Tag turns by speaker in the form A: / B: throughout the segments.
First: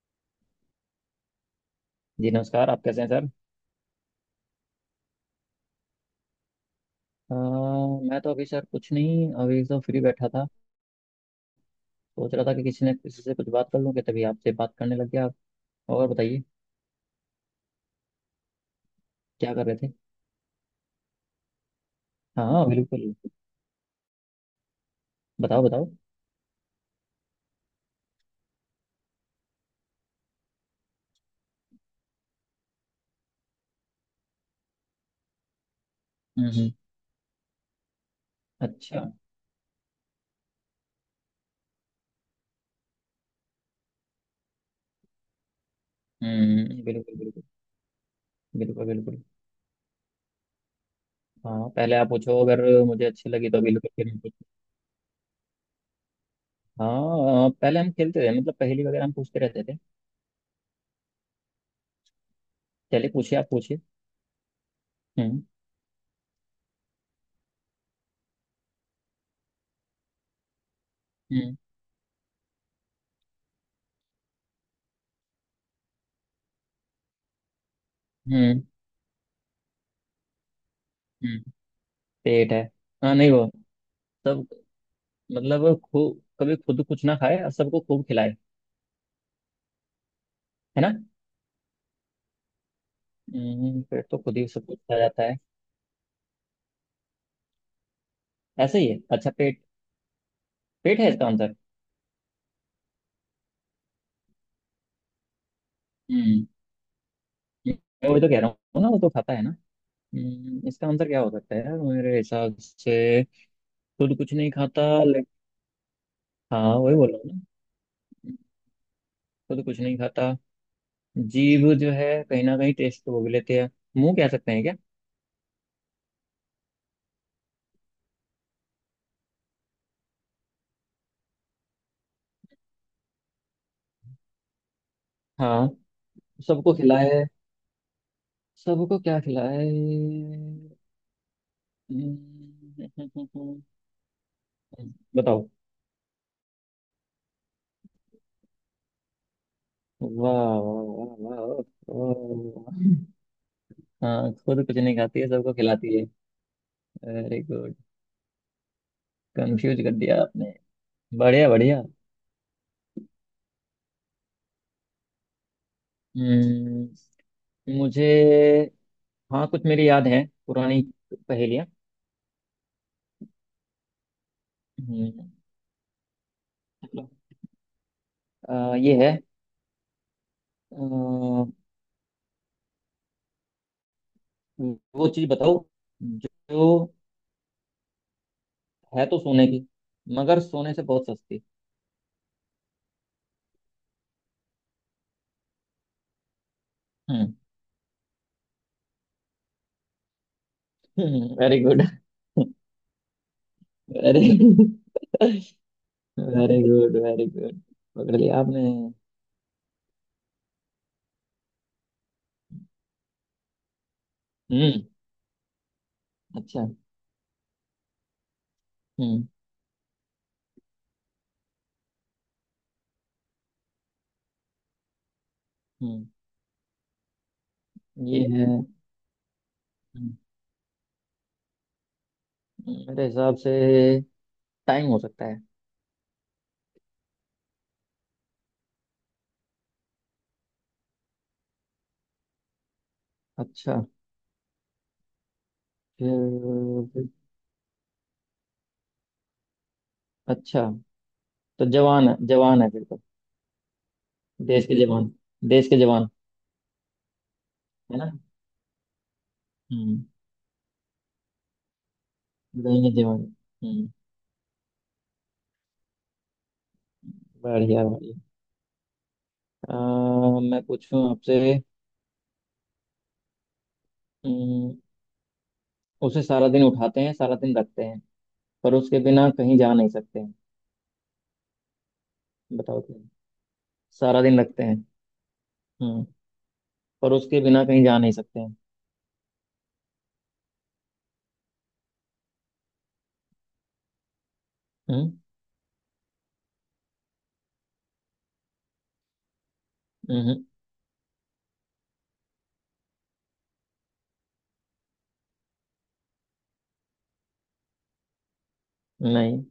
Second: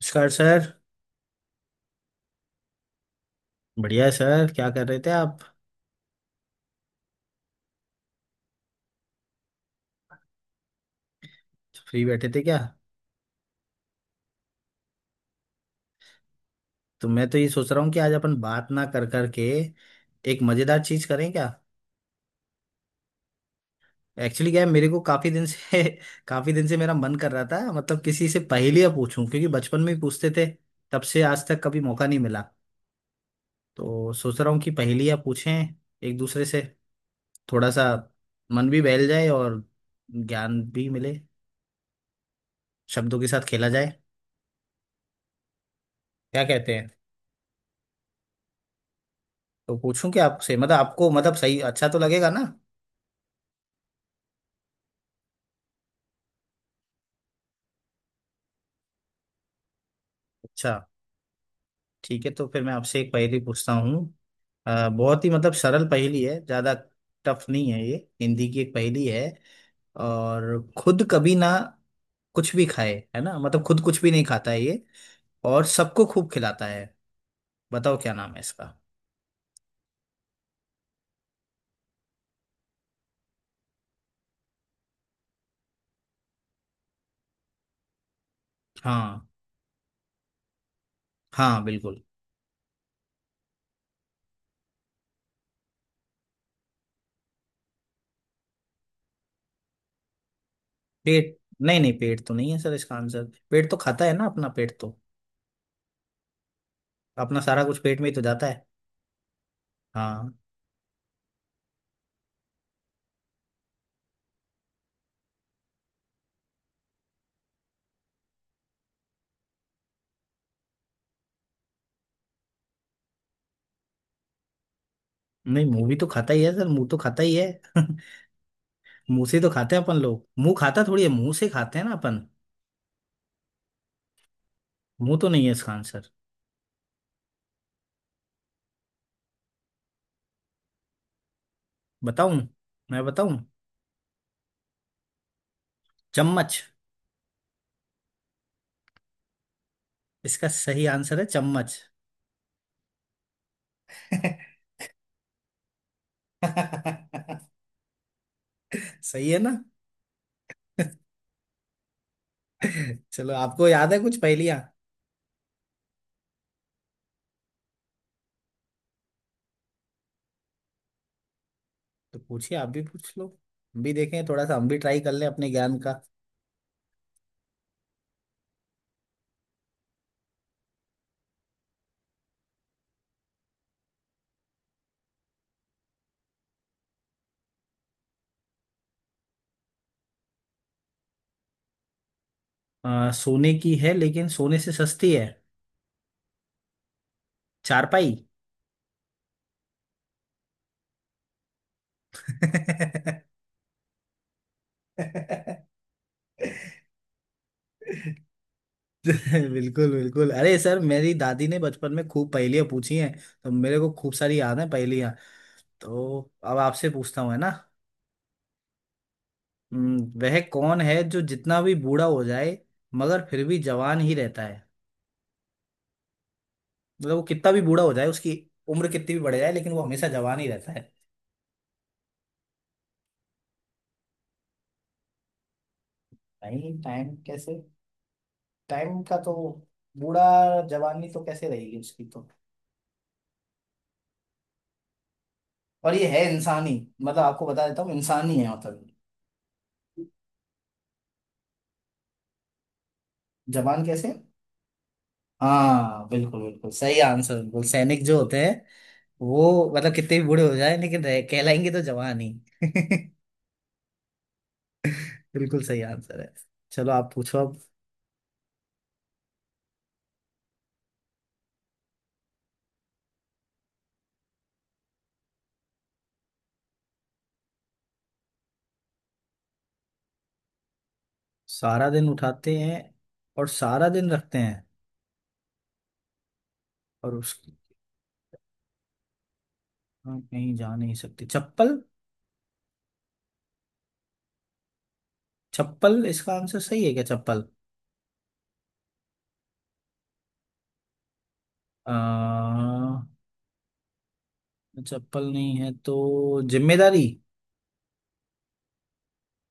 A: नमस्कार सर।
B: जी नमस्कार। आप कैसे हैं सर?
A: बढ़िया है सर। क्या कर रहे थे आप?
B: अ, मैं तो अभी सर कुछ नहीं, अभी तो फ्री बैठा था।
A: फ्री बैठे
B: सोच
A: थे
B: रहा था
A: क्या?
B: कि किसी ने किसी से कुछ बात कर लूं कि तभी आपसे बात करने लग गया। आप और बताइए,
A: तो मैं तो ये सोच रहा हूँ कि आज अपन बात ना कर कर के
B: क्या कर रहे थे?
A: एक मज़ेदार चीज़ करें क्या।
B: हाँ हाँ बिल्कुल,
A: एक्चुअली क्या है, मेरे को काफ़ी दिन
B: बताओ
A: से
B: बताओ।
A: काफ़ी दिन से मेरा मन कर रहा था, मतलब किसी से पहेलियाँ पूछूं, क्योंकि बचपन में ही पूछते थे। तब से आज तक कभी मौका नहीं मिला। तो सोच रहा हूँ कि पहेलियाँ पूछें एक दूसरे
B: हम्म
A: से।
B: हम्म,
A: थोड़ा सा मन भी
B: अच्छा।
A: बहल जाए और ज्ञान भी मिले, शब्दों के साथ खेला जाए। क्या कहते
B: हम्म,
A: हैं?
B: बिल्कुल बिल्कुल। बिल्कुल बिल्कुल।
A: तो पूछूं क्या आपसे, मतलब आपको मतलब सही
B: हाँ
A: अच्छा
B: पहले
A: तो
B: आप
A: लगेगा
B: पूछो,
A: ना।
B: अगर मुझे अच्छी लगी तो बिल्कुल फिर मैं पूछूं। हाँ पहले हम खेलते थे, मतलब पहेली वगैरह हम पूछते रहते थे।
A: अच्छा, ठीक है। तो फिर मैं आपसे
B: चलिए
A: एक
B: पूछिए,
A: पहेली
B: आप
A: पूछता
B: पूछिए।
A: हूँ। बहुत ही
B: हम्म।
A: मतलब सरल पहेली है, ज्यादा टफ नहीं है ये। हिंदी की एक पहेली है। और खुद कभी ना
B: हम्म।
A: कुछ भी खाए है ना, मतलब खुद कुछ भी नहीं खाता है ये, और सबको खूब खिलाता है। बताओ क्या नाम है
B: हम्म।
A: इसका।
B: हम्म। पेट है। हाँ नहीं वो, सब, मतलब खूब कभी खुद कुछ ना खाए और सबको खूब खिलाए,
A: हाँ
B: है ना।
A: हाँ बिल्कुल।
B: पेट तो खुद ही सब कुछ खा जाता है। ऐसे ही है, अच्छा। पेट, पेट है इसका
A: पेट?
B: आंसर।
A: नहीं नहीं, पेट तो नहीं है सर इसका आंसर। पेट तो खाता है ना, अपना पेट तो
B: हम्म,
A: अपना सारा कुछ पेट में
B: मैं
A: ही तो
B: वही तो कह
A: जाता
B: रहा
A: है।
B: हूँ ना, वो तो खाता है ना।
A: हाँ।
B: इसका आंसर क्या हो सकता है यार, मेरे हिसाब से। खुद कुछ नहीं खाता लेकिन। हाँ वही बोल रहा हूँ ना, खुद कुछ नहीं खाता। जीभ जो है कहीं ना कहीं टेस्ट तो वो भी लेते हैं। मुंह कह सकते हैं क्या?
A: नहीं, मुंह भी तो खाता ही है सर, मुंह तो खाता ही है। मुंह से तो खाते हैं अपन लोग, मुंह खाता थोड़ी है, मुंह से खाते हैं ना अपन। मुंह तो नहीं है
B: हाँ।
A: इसका आंसर।
B: सबको खिलाए, सबको क्या खिलाए।
A: बताऊं?
B: हम्म,
A: मैं बताऊं?
B: बताओ।
A: चम्मच।
B: वाह।
A: इसका सही
B: वाह।
A: आंसर है
B: वाह
A: चम्मच।
B: वाह। वाह। हाँ खुद कुछ नहीं खाती है, सबको खिलाती है। Very good.
A: सही है ना।
B: कंफ्यूज कर दिया आपने। बढ़िया बढ़िया।
A: चलो, आपको याद है कुछ पहेलियां?
B: हम्म, मुझे, हाँ कुछ मेरी याद है पुरानी पहेलियाँ।
A: तो पूछिए, आप भी पूछ लो, हम भी देखें थोड़ा सा, हम भी ट्राई कर लें
B: हम्म,
A: अपने ज्ञान का।
B: चलो। ये है अ, वो चीज़ बताओ जो है तो सोने की मगर सोने से बहुत सस्ती।
A: सोने की है लेकिन सोने से सस्ती है। चारपाई।
B: हम्म, very good. Very, very good, very good. पकड़ लिया आपने।
A: बिल्कुल बिल्कुल। अरे सर, मेरी दादी ने बचपन में खूब पहेलियां पूछी हैं, तो मेरे को खूब सारी याद है
B: हम्म,
A: पहेलियां। तो अब
B: अच्छा।
A: आपसे पूछता हूँ, है ना।
B: हम्म।
A: वह कौन है जो जितना भी बूढ़ा हो जाए मगर फिर भी जवान ही रहता है।
B: हम्म।
A: मतलब वो कितना भी बूढ़ा हो जाए,
B: ये
A: उसकी
B: है।
A: उम्र कितनी भी बढ़ जाए, लेकिन वो हमेशा
B: हम्म,
A: जवान ही रहता है।
B: मेरे हिसाब से टाइम हो सकता है।
A: नहीं, टाइम कैसे? टाइम का तो बूढ़ा जवानी तो कैसे रहेगी उसकी तो।
B: अच्छा,
A: और ये है इंसानी,
B: फिर।
A: मतलब आपको बता देता हूँ इंसानी है मतलब।
B: अच्छा, तो जवान है, जवान है फिर तो।
A: जवान कैसे?
B: देश के जवान। देश के
A: हाँ
B: जवान,
A: बिल्कुल बिल्कुल, सही आंसर। बिल्कुल,
B: है
A: सैनिक
B: ना।
A: जो होते हैं वो, मतलब
B: हम्म,
A: कितने भी बूढ़े हो जाए लेकिन कहलाएंगे तो जवान ही।
B: लड़ाई में जवान। हम्म,
A: बिल्कुल सही आंसर है। चलो आप पूछो अब।
B: बढ़िया बढ़िया। मैं पूछूं आपसे। हम्म, उसे सारा दिन उठाते हैं, सारा दिन रखते हैं, पर उसके बिना कहीं जा नहीं सकते हैं।
A: सारा दिन उठाते हैं
B: बताओ क्या है?
A: और सारा दिन
B: सारा
A: रखते
B: दिन रखते
A: हैं,
B: हैं। हम्म, पर
A: और
B: उसके
A: उसकी
B: बिना कहीं जा नहीं सकते हैं।
A: हम कहीं जा नहीं सकते। चप्पल।
B: हम्म।
A: चप्पल इसका आंसर सही है क्या, चप्पल?
B: हम्म,
A: अ, चप्पल नहीं है तो जिम्मेदारी?
B: नहीं,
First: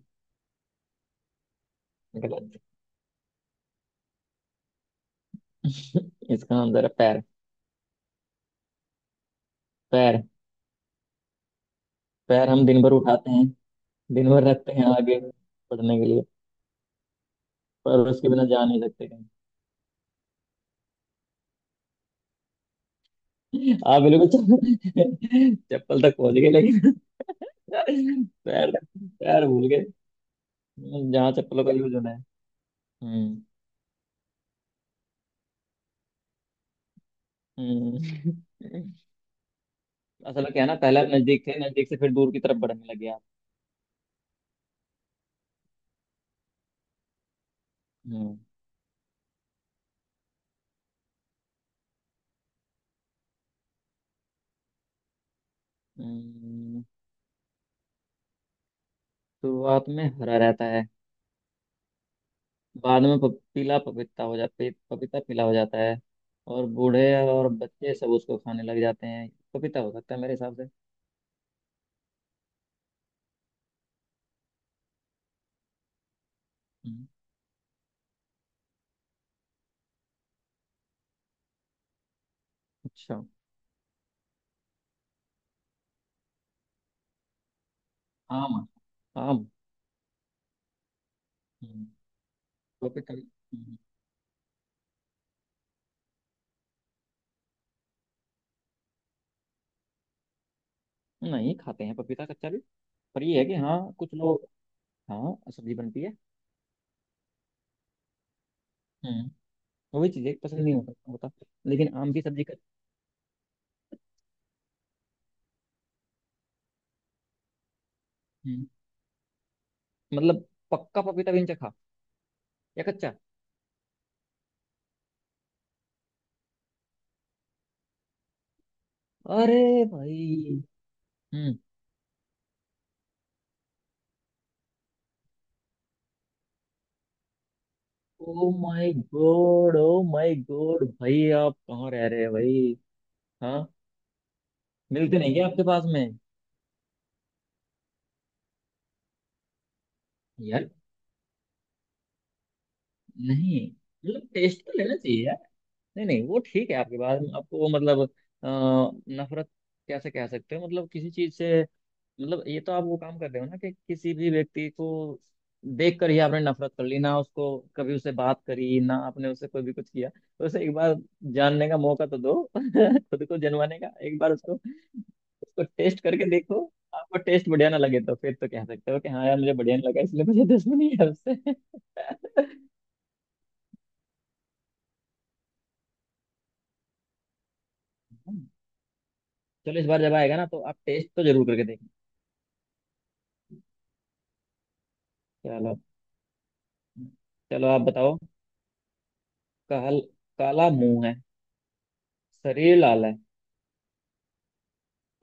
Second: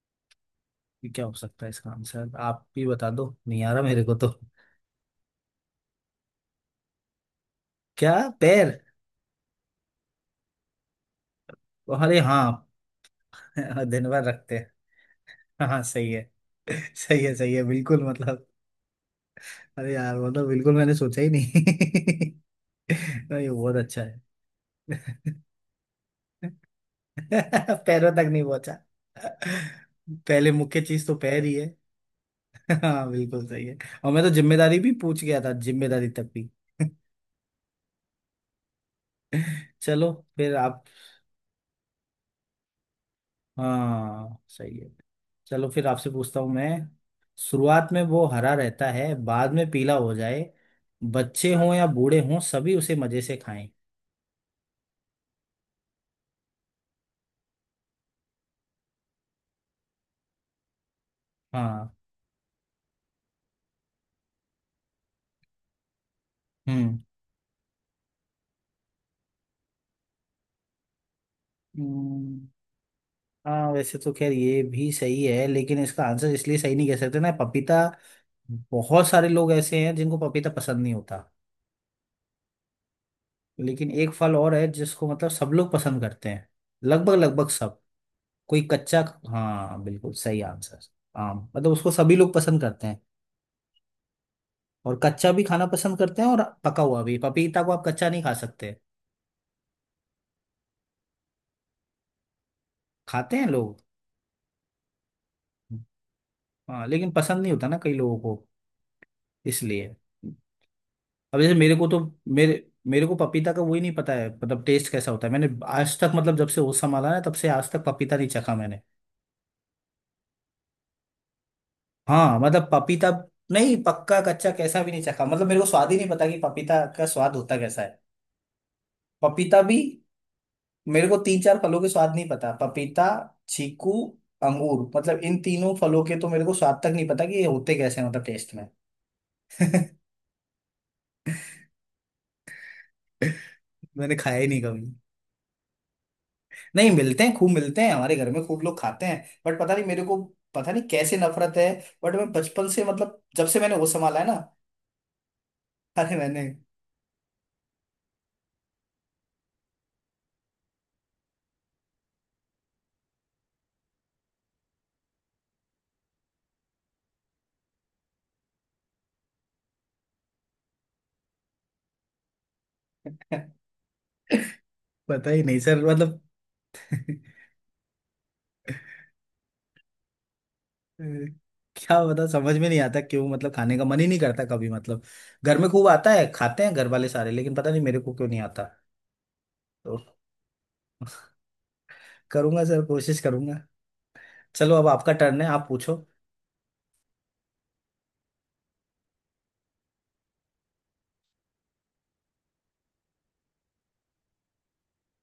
A: ये क्या हो सकता है इसका आंसर,
B: गलत।
A: आप भी बता दो, नहीं आ रहा मेरे को तो।
B: इसका आंसर है पैर।
A: क्या? पैर?
B: पैर।
A: अरे
B: पैर हम
A: हाँ।
B: दिन भर उठाते हैं,
A: दिन भर
B: दिन भर
A: रखते हैं।
B: रखते हैं आगे
A: हाँ हाँ,
B: पढ़ने के
A: सही
B: लिए,
A: है। सही है बिल्कुल,
B: पर उसके बिना
A: मतलब
B: जा नहीं सकते
A: अरे यार मतलब बिल्कुल मैंने सोचा ही नहीं। नहीं, ये
B: कहीं।
A: बहुत
B: आप
A: अच्छा है।
B: बिल्कुल चप्पल चप्पल तक पहुंच गए लेकिन
A: पैरों तक नहीं
B: पैर,
A: पहुंचा।
B: पैर भूल गए,
A: पहले मुख्य चीज तो
B: जहाँ
A: पैर ही
B: चप्पलों
A: है।
B: का यूज होना है।
A: हाँ
B: हम्म।
A: बिल्कुल सही है। और मैं तो जिम्मेदारी भी पूछ गया था, जिम्मेदारी तक भी।
B: हम्म।
A: चलो
B: असल में
A: फिर
B: क्या है ना,
A: आप।
B: पहले आप नजदीक थे, नजदीक से फिर दूर की तरफ बढ़ने लगे आप।
A: हाँ सही है। चलो फिर आपसे पूछता हूँ मैं। शुरुआत में वो
B: हम्म।
A: हरा रहता है, बाद में पीला हो जाए। बच्चे हों या बूढ़े हों, सभी उसे मजे से खाएं।
B: हम्म, शुरुआत में हरा रहता है,
A: हाँ।
B: बाद में पीला, पपीता पीला हो जाता है, और
A: हम्म।
B: बूढ़े और बच्चे सब उसको खाने लग जाते हैं, पपीता हो सकता है मेरे हिसाब से।
A: हम्म, हाँ वैसे तो खैर ये भी सही है, लेकिन इसका आंसर इसलिए सही नहीं कह
B: हम्म,
A: सकते ना, पपीता। बहुत सारे लोग ऐसे हैं जिनको पपीता पसंद नहीं होता।
B: अच्छा।
A: लेकिन एक फल और है जिसको मतलब सब लोग पसंद करते हैं, लगभग लगभग सब।
B: आम।
A: कोई कच्चा।
B: आम।
A: हाँ बिल्कुल सही आंसर। आम, मतलब
B: हम्म,
A: उसको सभी लोग पसंद करते हैं,
B: पपीता।
A: और कच्चा भी खाना पसंद करते हैं और पका हुआ भी। पपीता को आप कच्चा नहीं खा सकते।
B: नहीं खाते हैं पपीता कच्चा भी, पर
A: खाते
B: ये है
A: हैं
B: कि हाँ
A: लोग।
B: कुछ लोग, हाँ सब्जी बनती है।
A: हाँ लेकिन पसंद नहीं होता ना कई लोगों को,
B: हम्म,
A: इसलिए।
B: वही चीजें पसंद नहीं होता होता।
A: अब जैसे मेरे को
B: लेकिन
A: तो
B: आम की सब्जी का।
A: मेरे मेरे को पपीता का वही नहीं पता है, मतलब टेस्ट कैसा होता है। मैंने आज तक, मतलब जब से होश संभाला है तब से आज तक पपीता नहीं चखा
B: हम्म,
A: मैंने।
B: मतलब, पक्का पपीता भी नहीं चखा
A: हाँ मतलब
B: या
A: पपीता
B: कच्चा?
A: नहीं, पक्का कच्चा कैसा भी नहीं चखा, मतलब मेरे को स्वाद ही नहीं पता कि पपीता का स्वाद होता कैसा है। पपीता भी,
B: अरे भाई।
A: मेरे को तीन चार फलों के स्वाद नहीं पता। पपीता, चीकू, अंगूर, मतलब इन तीनों फलों के तो मेरे को स्वाद तक नहीं पता कि ये होते कैसे हैं मतलब
B: ओ
A: टेस्ट में।
B: My god, oh my god भाई, आप कहाँ रह रहे हैं भाई? हाँ,
A: मैंने खाया ही नहीं कभी।
B: मिलते नहीं क्या आपके पास में?
A: नहीं मिलते हैं, खूब मिलते हैं हमारे घर में, खूब लोग खाते हैं, बट पता नहीं मेरे को।
B: यार,
A: पता नहीं कैसे नफरत है, बट मैं बचपन से मतलब जब से
B: नहीं
A: मैंने वो संभाला है
B: मतलब
A: ना।
B: टेस्ट तो लेना चाहिए यार। नहीं
A: अरे
B: नहीं, वो
A: मैंने
B: ठीक है, आपके पास में आपको वो मतलब नफरत कैसे कह सकते हो मतलब किसी चीज से? मतलब ये तो आप वो काम कर रहे हो ना कि किसी भी व्यक्ति को देख कर ही आपने नफरत कर ली, ना उसको कभी, उससे बात करी ना आपने, उससे कोई भी कुछ किया तो, उसे एक बार जानने का मौका तो दो। खुद को जनवाने का एक बार उसको।
A: पता ही नहीं
B: उसको
A: सर
B: टेस्ट
A: मतलब।
B: करके देखो, आपको टेस्ट बढ़िया ना लगे तो फिर तो कह सकते हो कि हाँ यार, मुझे बढ़िया नहीं लगा, इसलिए मुझे दुश्मनी है
A: हम्म।
B: उससे।
A: क्या बता, समझ में नहीं आता क्यों, मतलब खाने का मन ही नहीं करता कभी, मतलब घर में खूब आता है, खाते हैं घर वाले सारे, लेकिन पता नहीं मेरे को क्यों नहीं आता।
B: चलो इस
A: तो
B: बार जब आएगा ना तो आप टेस्ट तो जरूर करके देखना।
A: करूंगा सर, कोशिश करूंगा। चलो अब आपका टर्न है, आप
B: चलो,
A: पूछो।
B: चलो आप बताओ। काल काला मुंह है, शरीर लाल है।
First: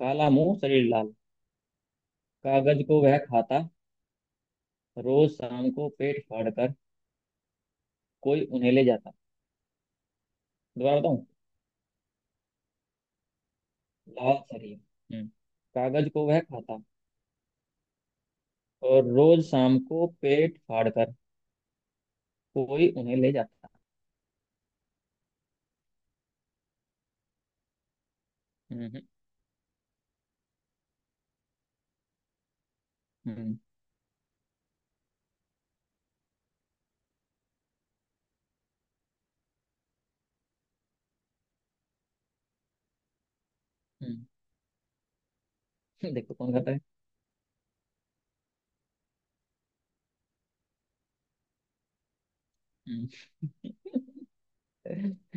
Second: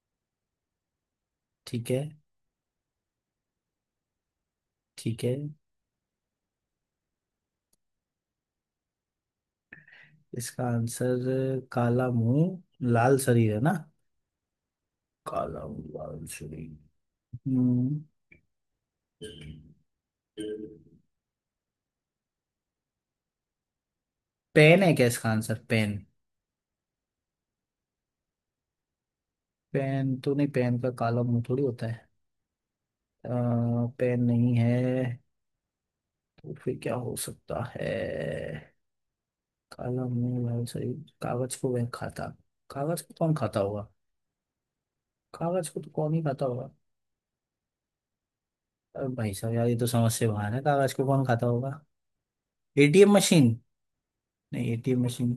B: काला मुंह, शरीर लाल।
A: ठीक है।
B: कागज को वह खाता,
A: ठीक
B: रोज
A: है,
B: शाम को पेट फाड़कर कोई उन्हें ले जाता।
A: इसका
B: दोबारा बताऊं।
A: आंसर काला मुंह लाल शरीर है ना।
B: लाल सरिया। हम्म।
A: काला मुंह
B: कागज
A: लाल
B: को वह
A: शरीर।
B: खाता,
A: हम्म।
B: और रोज शाम को पेट फाड़कर कोई उन्हें ले जाता।
A: पेन है क्या इसका आंसर, पेन?
B: हम्म।
A: पेन तो नहीं, पेन का काला मुंह थोड़ी होता है। आ,
B: हम्म।
A: पेन नहीं है तो फिर क्या हो सकता है? कलम नहीं भाई सही। कागज को वह खाता, कागज को कौन खाता होगा?
B: हम्म।
A: कागज को तो कौन ही
B: देखो
A: खाता
B: कौन
A: होगा।
B: खाता है।
A: अरे भाई साहब यार, ये तो समझ से बाहर है, कागज को कौन खाता होगा।
B: हम्म।
A: ATM machine? नहीं, एटीएम मशीन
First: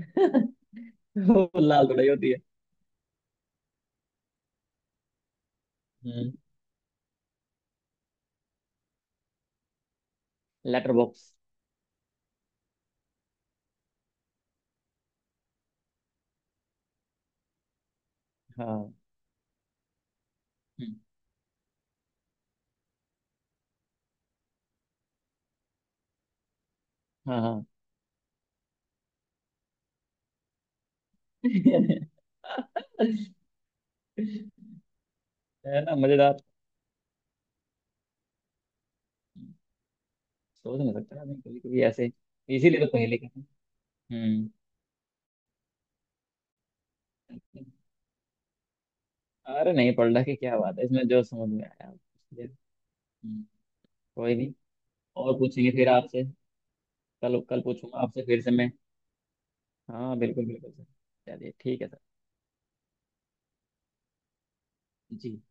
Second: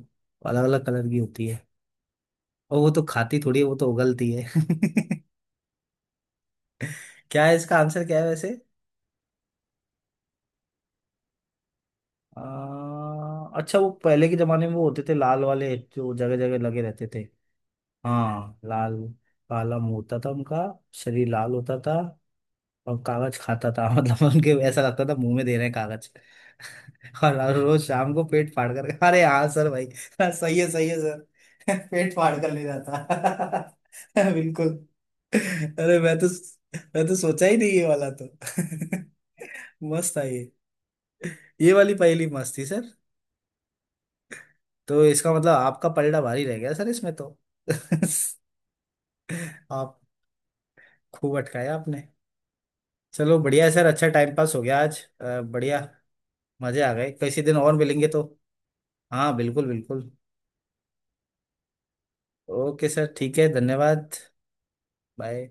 A: अलग अलग कलर की होती
B: वो
A: है,
B: लाल थोड़ी होती है।
A: और वो तो खाती थोड़ी है, वो तो उगलती है।
B: हम्म।
A: क्या है इसका आंसर, क्या है वैसे?
B: Letter box.
A: आ, अच्छा, वो पहले के जमाने में वो होते थे लाल वाले जो जगह जगह लगे रहते थे। हाँ,
B: हाँ।
A: लाल, काला मुंह होता था उनका,
B: हम्म,
A: शरीर लाल होता था, और कागज खाता था। मतलब उनके ऐसा लगता था मुंह में दे रहे हैं कागज।
B: हाँ
A: और
B: हाँ।
A: रोज शाम को पेट फाड़ कर, अरे हाँ सर भाई। हाँ, सही है सर। पेट फाड़ कर ले जाता। बिल्कुल।
B: है ना
A: अरे मैं तो
B: मजेदार।
A: सोचा ही नहीं ये वाला तो। मस्त था ये
B: सोच नहीं सकता आदमी कभी
A: ये
B: कभी
A: वाली
B: ऐसे।
A: पहेली मस्त थी
B: इसीलिए तो
A: सर।
B: पहले कहते हैं। हम्म,
A: तो इसका मतलब आपका पलड़ा भारी रह गया सर इसमें तो।
B: अरे नहीं,
A: आप
B: पलटा की क्या बात है इसमें, जो
A: खूब
B: समझ में
A: अटकाया
B: आया
A: आपने।
B: इसलिए।
A: चलो
B: हम्म,
A: बढ़िया है सर, अच्छा टाइम
B: कोई
A: पास
B: नहीं,
A: हो गया आज।
B: और पूछेंगे
A: बढ़िया,
B: फिर आपसे।
A: मजे आ गए,
B: कल
A: किसी दिन
B: कल
A: और
B: पूछूंगा
A: मिलेंगे तो।
B: आपसे फिर से मैं।
A: हाँ बिल्कुल बिल्कुल।
B: हाँ बिल्कुल बिल्कुल सर। चलिए ठीक है सर।
A: ओके सर, ठीक है, धन्यवाद।
B: जी।
A: बाय।